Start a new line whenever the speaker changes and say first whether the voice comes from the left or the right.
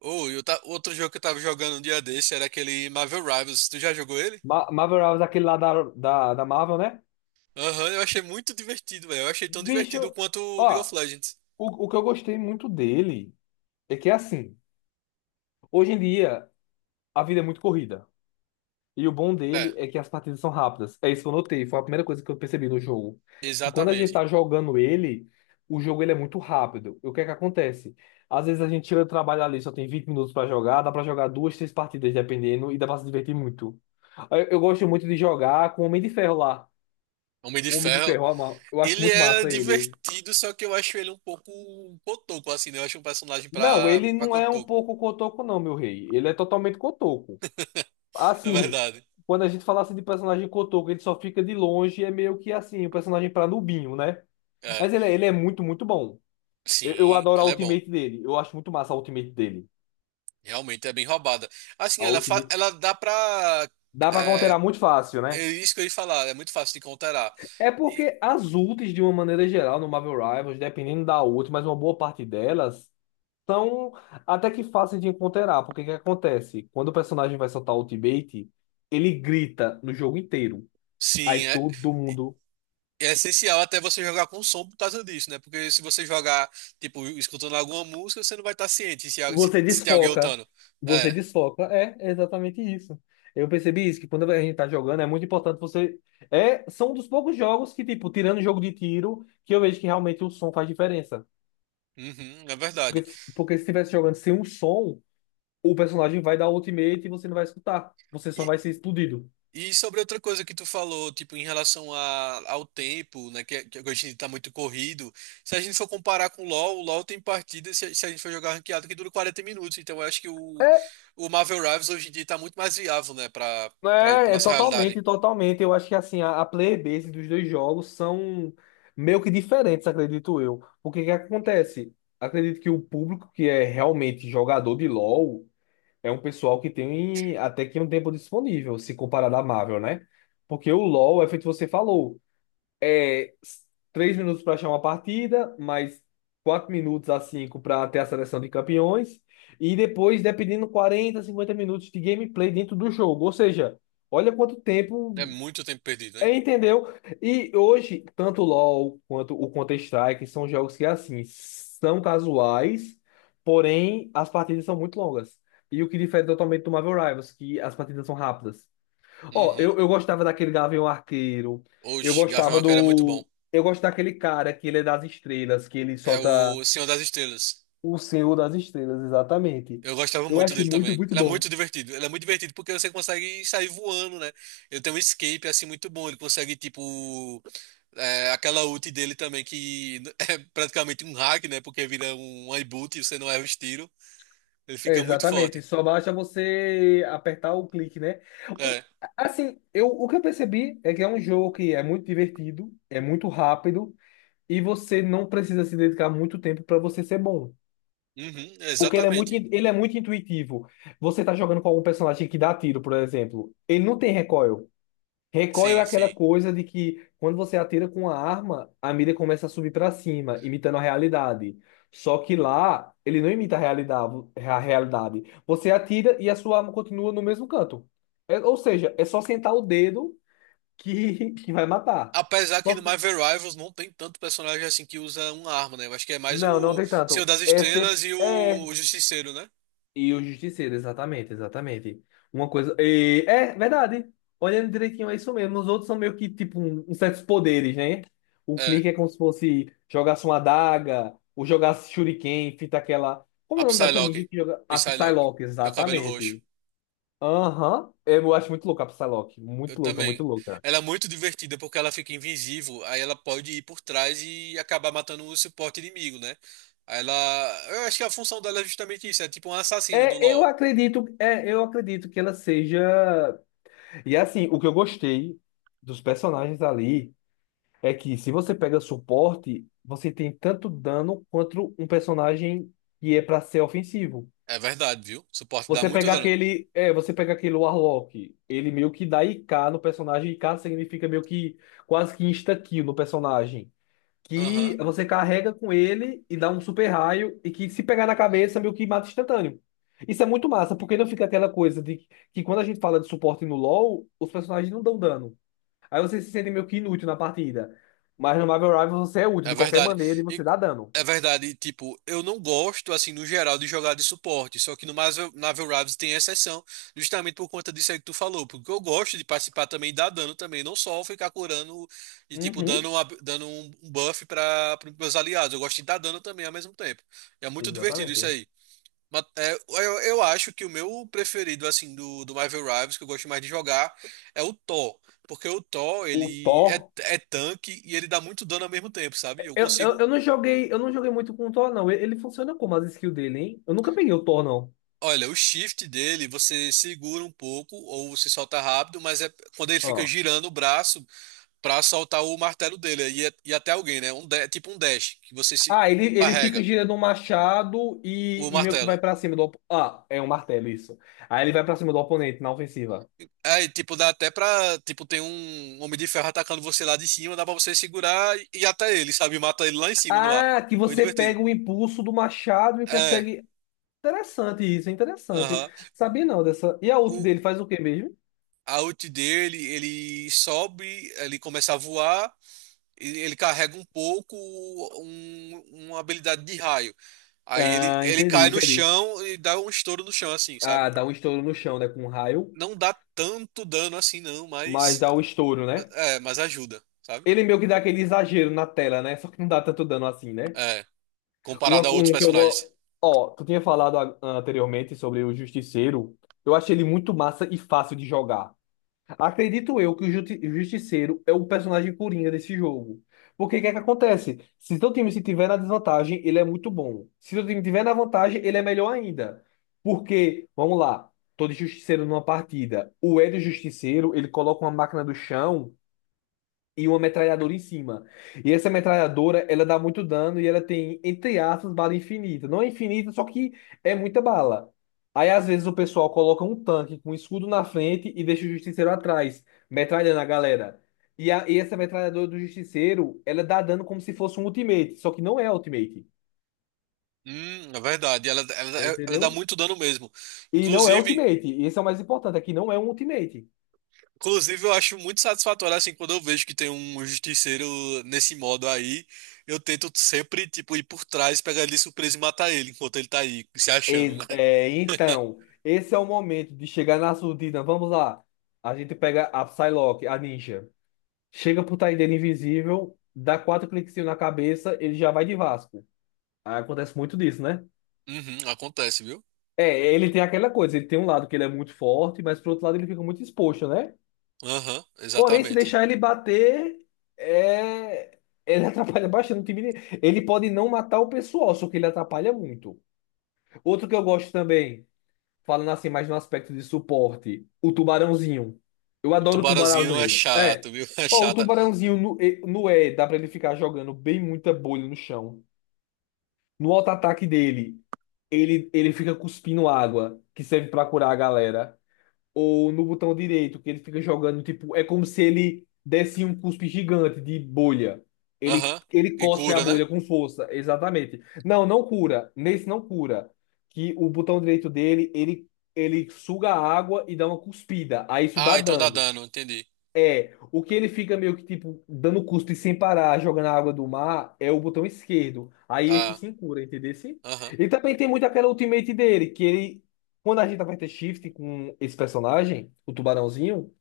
right: Ou outro jogo que eu tava jogando um dia desse era aquele Marvel Rivals. Tu já jogou ele?
left: Marvel Rivals, é aquele lá da Marvel, né?
right: Aham, eu achei muito divertido, velho. Eu achei tão divertido
left: Bicho,
right: quanto o League of
left: ó,
right: Legends.
left: o que eu gostei muito dele é que é assim. Hoje em dia, a vida é muito corrida. E o bom
right: É,
left: dele é que as partidas são rápidas. É isso que eu notei. Foi a primeira coisa que eu percebi no jogo. Que quando a gente
right: exatamente.
left: tá jogando ele, o jogo ele é muito rápido. E o que é que acontece? Às vezes a gente tira o trabalho ali, só tem 20 minutos pra jogar, dá pra jogar duas, três partidas, dependendo, e dá pra se divertir muito. Eu gosto muito de jogar com o Homem de Ferro lá.
right: Homem de
left: O Homem de
right: Ferro.
left: Ferro, ó, eu acho
right: Ele
left: muito
right: é
left: massa ele.
right: divertido, só que eu acho ele um pouco cotoco, assim, né? Eu acho um personagem
left: Não,
right: pra,
left: ele
right: pra
left: não é um
right: cotoco.
left: pouco cotoco, não, meu rei. Ele é totalmente cotoco.
right: É
left: Assim,
right: verdade.
left: quando a gente falasse de personagem cotoco, ele só fica de longe, é meio que assim, o personagem pra nubinho, né?
right: É.
left: Mas ele, ele é muito, muito bom. Eu
right: Sim,
left: adoro a
right: ele é bom.
left: ultimate dele. Eu acho muito massa a ultimate dele.
right: Realmente é bem roubada. Assim,
left: A
right: ela,
left: ultimate.
right: ela dá pra.
left: Dá pra
right: É,
left: counterar muito fácil,
right: é
left: né?
right: isso que eu ia falar, é muito fácil de counterar.
left: É
right: E,
left: porque as ultis, de uma maneira geral, no Marvel Rivals, dependendo da ult, mas uma boa parte delas. São até que fáceis de encontrar, porque o que acontece? Quando o personagem vai soltar o ultimate, ele grita no jogo inteiro. Aí
right: sim, é.
left: todo mundo.
right: É essencial até você jogar com som por causa disso, né? Porque se você jogar, tipo, escutando alguma música, você não vai estar ciente se, se,
left: Você
right: se tem alguém
left: desfoca.
right: lutando.
left: Você
right: É,
left: desfoca. É, é exatamente isso. Eu percebi isso, que quando a gente tá jogando, é muito importante você. É, são um dos poucos jogos que, tipo, tirando o jogo de tiro, que eu vejo que realmente o som faz diferença.
right: uhum, é verdade.
left: Porque, porque se estivesse jogando sem um som, o personagem vai dar ultimate e você não vai escutar. Você
right: E,
left: só vai ser explodido.
right: e sobre outra coisa que tu falou, tipo, em relação a, ao tempo, né? Que hoje em dia tá muito corrido. Se a gente for comparar com o LoL tem partidas, se a gente for jogar ranqueado, que dura 40 minutos. Então eu acho que o Marvel Rivals hoje em dia tá muito mais viável, né? Pra
left: É, é
right: nossa realidade.
left: totalmente, totalmente. Eu acho que assim, a player base dos dois jogos são meio que diferentes, acredito eu. Porque o que acontece? Acredito que o público que é realmente jogador de LoL é um pessoal que tem até que um tempo disponível, se comparado à Marvel, né? Porque o LoL é feito você falou é 3 minutos para achar uma partida, mais 4 minutos a 5 para ter a seleção de campeões, e depois, dependendo, 40, 50 minutos de gameplay dentro do jogo. Ou seja, olha quanto
right: É
left: tempo.
right: muito tempo perdido, hein?
left: É, entendeu? E hoje, tanto o LoL quanto o Counter-Strike são jogos que, assim, são casuais, porém as partidas são muito longas. E o que difere totalmente do Marvel Rivals, que as partidas são rápidas. Ó,
right: Uhum.
left: eu gostava daquele Gavião Arqueiro. Eu
right: Oxe, Gavião
left: gostava
right: Arqueiro é muito bom.
left: do. Eu gosto daquele cara que ele é das estrelas, que ele
right: É
left: solta
right: o Senhor das Estrelas.
left: o Senhor das Estrelas, exatamente.
right: Eu gostava
left: Eu
right: muito
left: acho
right: dele
left: muito,
right: também.
left: muito
right: Ele é
left: bom.
right: muito divertido. Ele é muito divertido porque você consegue sair voando, né? Ele tem um escape assim muito bom. Ele consegue, tipo, é, aquela ult dele também, que é praticamente um hack, né? Porque vira um iBoot e você não erra os tiros. Ele
left: É,
right: fica muito
left: exatamente.
right: forte.
left: Só basta você apertar o clique, né? O-
right: É.
left: assim, eu, o que eu percebi é que é um jogo que é muito divertido, é muito rápido, e você não precisa se dedicar muito tempo para você ser bom.
right: Uhum,
left: Porque
right: exatamente.
left: ele é muito intuitivo. Você tá jogando com algum personagem que dá tiro, por exemplo. Ele não tem recoil. Recoil é
right: Sim,
left: aquela
right: sim.
left: coisa de que quando você atira com a arma, a mira começa a subir para cima, imitando a realidade. Só que lá, ele não imita a realidade, a realidade. Você atira e a sua arma continua no mesmo canto. Ou seja, é só sentar o dedo que, que vai matar.
right: Apesar que
left: Só
right: no Marvel Rivals não tem tanto personagem assim que usa uma arma, né? Eu acho que é mais
left: Não, não
right: o
left: tem
right: Senhor
left: tanto.
right: das
left: É sempre.
right: Estrelas e
left: É.
right: o Justiceiro, né?
left: E o Justiceiro, exatamente, exatamente. Uma coisa. É verdade. Olhando direitinho, é isso mesmo. Os outros são meio que tipo um, uns certos poderes, né? O
right: É.
left: clique é como se fosse jogasse uma adaga, ou jogasse shuriken, fita aquela. Como
right: A
left: é o nome dessa ninja
right: Psylocke.
left: que joga? A
right: Psylocke.
left: Psylocke,
right: Meu cabelo roxo.
left: exatamente. Aham. Eu acho muito louca a Psylocke.
right: Eu
left: Muito louca,
right: também.
left: muito louca.
right: Ela é muito divertida porque ela fica invisível, aí ela pode ir por trás e acabar matando o suporte inimigo, né? Aí ela. Eu acho que a função dela é justamente isso, é tipo um assassino do LoL.
left: É, eu acredito que ela seja. E assim, o que eu gostei dos personagens ali. É que se você pega suporte, você tem tanto dano quanto um personagem que é pra ser ofensivo.
right: É verdade, viu? O suporte dá
left: Você
right: muito
left: pega
right: dano.
left: aquele, é, você pega aquele Warlock, ele meio que dá IK no personagem, IK significa meio que quase que insta-kill no personagem, que
right: Aham.
left: você carrega com ele e dá um super raio e que se pegar na cabeça meio que mata instantâneo. Isso é muito massa, porque não fica aquela coisa de que quando a gente fala de suporte no LoL, os personagens não dão dano. Aí você se sente meio que inútil na partida. Mas no Marvel Rivals você é útil
right: É
left: de qualquer
right: verdade.
left: maneira e
right: E,
left: você dá dano.
right: é verdade, e, tipo, eu não gosto, assim, no geral, de jogar de suporte. Só que no Marvel Rivals tem exceção, justamente por conta disso aí que tu falou. Porque eu gosto de participar também e dar dano também, não só ficar curando e, tipo,
left: Uhum,
right: dando, dando um buff para os meus aliados. Eu gosto de dar dano também ao mesmo tempo. É muito divertido isso
left: exatamente.
right: aí. Mas, é, eu acho que o meu preferido, assim, do Marvel Rivals, que eu gosto mais de jogar, é o Thor. Porque o Thor,
left: O
right: ele é,
left: Thor.
right: é tanque e ele dá muito dano ao mesmo tempo, sabe? Eu
left: Eu,
right: consigo.
left: eu, eu não joguei, eu não joguei muito com o Thor, não. Ele funciona como as skills dele, hein? Eu nunca peguei o Thor, não.
right: Olha, o shift dele, você segura um pouco ou se solta rápido, mas é quando ele fica
left: Ah.
right: girando o braço pra soltar o martelo dele. E, e até alguém, né? Um, é tipo um dash, que você se
left: Ah, ele fica
right: carrega
left: girando um machado e,
right: o
left: e meio que vai
right: martelo.
left: pra cima do. Ah, é um martelo, isso. Aí ele vai pra cima do oponente na ofensiva.
right: Aí, tipo, dá até pra. Tipo, tem um homem de ferro atacando você lá de cima, dá pra você segurar e ir até ele, sabe? Mata ele lá em cima no ar.
left: Ah, que
right: Muito
left: você
right: divertido.
left: pega o impulso do machado e
right: É,
left: consegue. Interessante isso, é interessante.
right: aham.
left: Sabia não dessa. E a ult
right: O
left: dele faz o quê mesmo?
right: A ult dele, ele sobe, ele começa a voar, e ele carrega um pouco um- uma habilidade de raio. Aí ele,
left: Ah,
right: ele cai
left: entendi,
right: no
left: entendi.
right: chão e dá um estouro no chão, assim, sabe?
left: Ah, dá um estouro no chão, né? Com um raio,
right: Não dá tanto dano assim, não,
left: mas
right: mas.
left: dá o estouro, né?
right: É, mas ajuda, sabe?
left: Ele meio que dá aquele exagero na tela, né? Só que não dá tanto dano assim, né?
right: É,
left: Uma,
right: comparado a outros
left: um que eu gosto.
right: personagens.
left: Ó, tu tinha falado anteriormente sobre o Justiceiro. Eu achei ele muito massa e fácil de jogar. Acredito eu que o o Justiceiro é o personagem coringa desse jogo. Porque o que é que acontece? Se teu time se tiver na desvantagem, ele é muito bom. Se teu time tiver na vantagem, ele é melhor ainda. Porque, vamos lá, tô de Justiceiro numa partida. O Hélio Justiceiro, ele coloca uma máquina do chão e uma metralhadora em cima. E essa metralhadora, ela dá muito dano e ela tem, entre aspas, bala infinita. Não é infinita, só que é muita bala. Aí, às vezes, o pessoal coloca um tanque com um escudo na frente e deixa o justiceiro atrás, metralhando a galera. E essa metralhadora do justiceiro, ela dá dano como se fosse um ultimate, só que não é ultimate.
right: É verdade. Ela dá
left: Entendeu?
right: muito dano mesmo.
left: E não é
right: Inclusive,
left: ultimate. E esse é o mais importante, é que não é um ultimate.
right: inclusive, eu acho muito satisfatório assim quando eu vejo que tem um justiceiro nesse modo aí. Eu tento sempre, tipo, ir por trás, pegar ele de surpresa e matar ele enquanto ele tá aí, se achando, né?
left: É, então, esse é o momento de chegar na surdina. Vamos lá. A gente pega a Psylocke, a ninja. Chega pro Taideira invisível, dá quatro cliquezinhos na cabeça, ele já vai de Vasco. Aí acontece muito disso, né?
right: Uhum, acontece, viu?
left: É, ele tem aquela coisa, ele tem um lado que ele é muito forte, mas por outro lado ele fica muito exposto, né?
right: Aham,
left: Porém, se
right: exatamente.
left: deixar ele bater, é... ele atrapalha bastante o time. Dele. Ele pode não matar o pessoal, só que ele atrapalha muito. Outro que eu gosto também. Falando assim mais no aspecto de suporte, o tubarãozinho. Eu
right: O
left: adoro o
right: tubarãozinho é
left: tubarãozinho. É.
right: chato, viu? É
left: Ó, o
right: chata.
left: tubarãozinho no E, no E dá pra ele ficar jogando bem muita bolha no chão. No auto-ataque dele, ele fica cuspindo água, que serve pra curar a galera ou no botão direito, que ele fica jogando, tipo, é como se ele desse um cuspe gigante de bolha. Ele,
right: Aham.
left: ele
right: E
left: cospe a
right: cura, né?
left: bolha com força, exatamente. Não, não cura. Nesse não cura. Que o botão direito dele, ele suga a água e dá uma cuspida. Aí isso dá
right: Ah, então dá
left: dano.
right: dano, entendi.
left: É, o que ele fica meio que tipo dando cuspe sem parar, jogando a água do mar, é o botão esquerdo. Aí esse
right: Ah,
left: sim cura, entendeu? Sim?
right: aham.
left: E também tem muito aquela ultimate dele, que ele, quando a gente aperta shift com esse personagem, o tubarãozinho,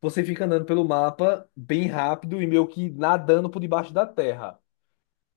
left: você fica andando pelo mapa bem rápido e meio que nadando por debaixo da terra.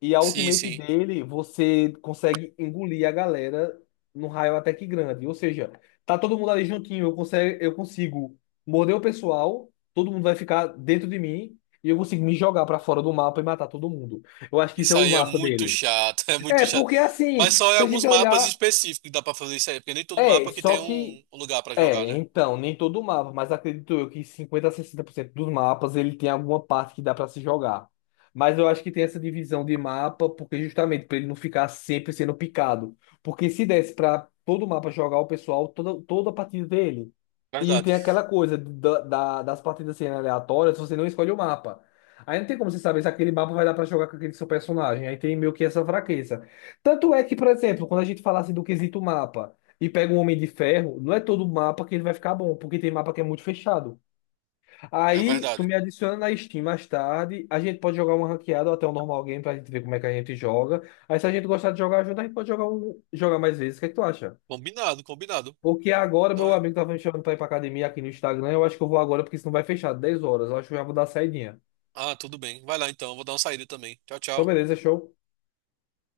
left: E a
right: Sim,
left: ultimate
right: sim.
left: dele, você consegue engolir a galera num raio até que grande. Ou seja, tá todo mundo ali juntinho, eu consigo morder o pessoal, todo mundo vai ficar dentro de mim e eu consigo me jogar pra fora do mapa e matar todo mundo. Eu acho que isso
right: Isso
left: é o
right: aí é
left: massa
right: muito
left: dele.
right: chato, é muito
left: É,
right: chato.
left: porque assim,
right: Mas só em
left: se a
right: alguns
left: gente
right: mapas
left: olhar,
right: específicos que dá pra fazer isso aí, porque nem todo
left: é,
right: mapa que
left: só
right: tem
left: que
right: um lugar pra jogar,
left: é,
right: né?
left: então, nem todo mapa, mas acredito eu que 50 a 60% dos mapas ele tem alguma parte que dá pra se jogar. Mas eu acho que tem essa divisão de mapa porque justamente pra ele não ficar sempre sendo picado. Porque se desse pra todo mapa jogar o pessoal toda, toda a partida dele. E
right: Verdade,
left: tem aquela coisa das partidas serem aleatórias, você não escolhe o mapa. Aí não tem como você saber se aquele mapa vai dar pra jogar com aquele seu personagem. Aí tem meio que essa fraqueza. Tanto é que, por exemplo, quando a gente falasse do quesito mapa, e pega um Homem de Ferro, não é todo mapa que ele vai ficar bom, porque tem mapa que é muito fechado.
right: é
left: Aí tu
right: verdade.
left: me adiciona na Steam mais tarde, a gente pode jogar uma ranqueada ou até um normal game pra gente ver como é que a gente joga. Aí se a gente gostar de jogar junto, a gente pode jogar, um, jogar mais vezes. O que é que tu acha?
right: Combinado, combinado.
left: Porque agora
right: Então,
left: meu amigo tava me chamando pra ir pra academia aqui no Instagram, eu acho que eu vou agora porque senão vai fechar 10 horas, eu acho que eu já vou dar saidinha.
right: ah, tudo bem. Vai lá então, eu vou dar uma saída também. Tchau,
left: Então
right: tchau.
left: beleza, show.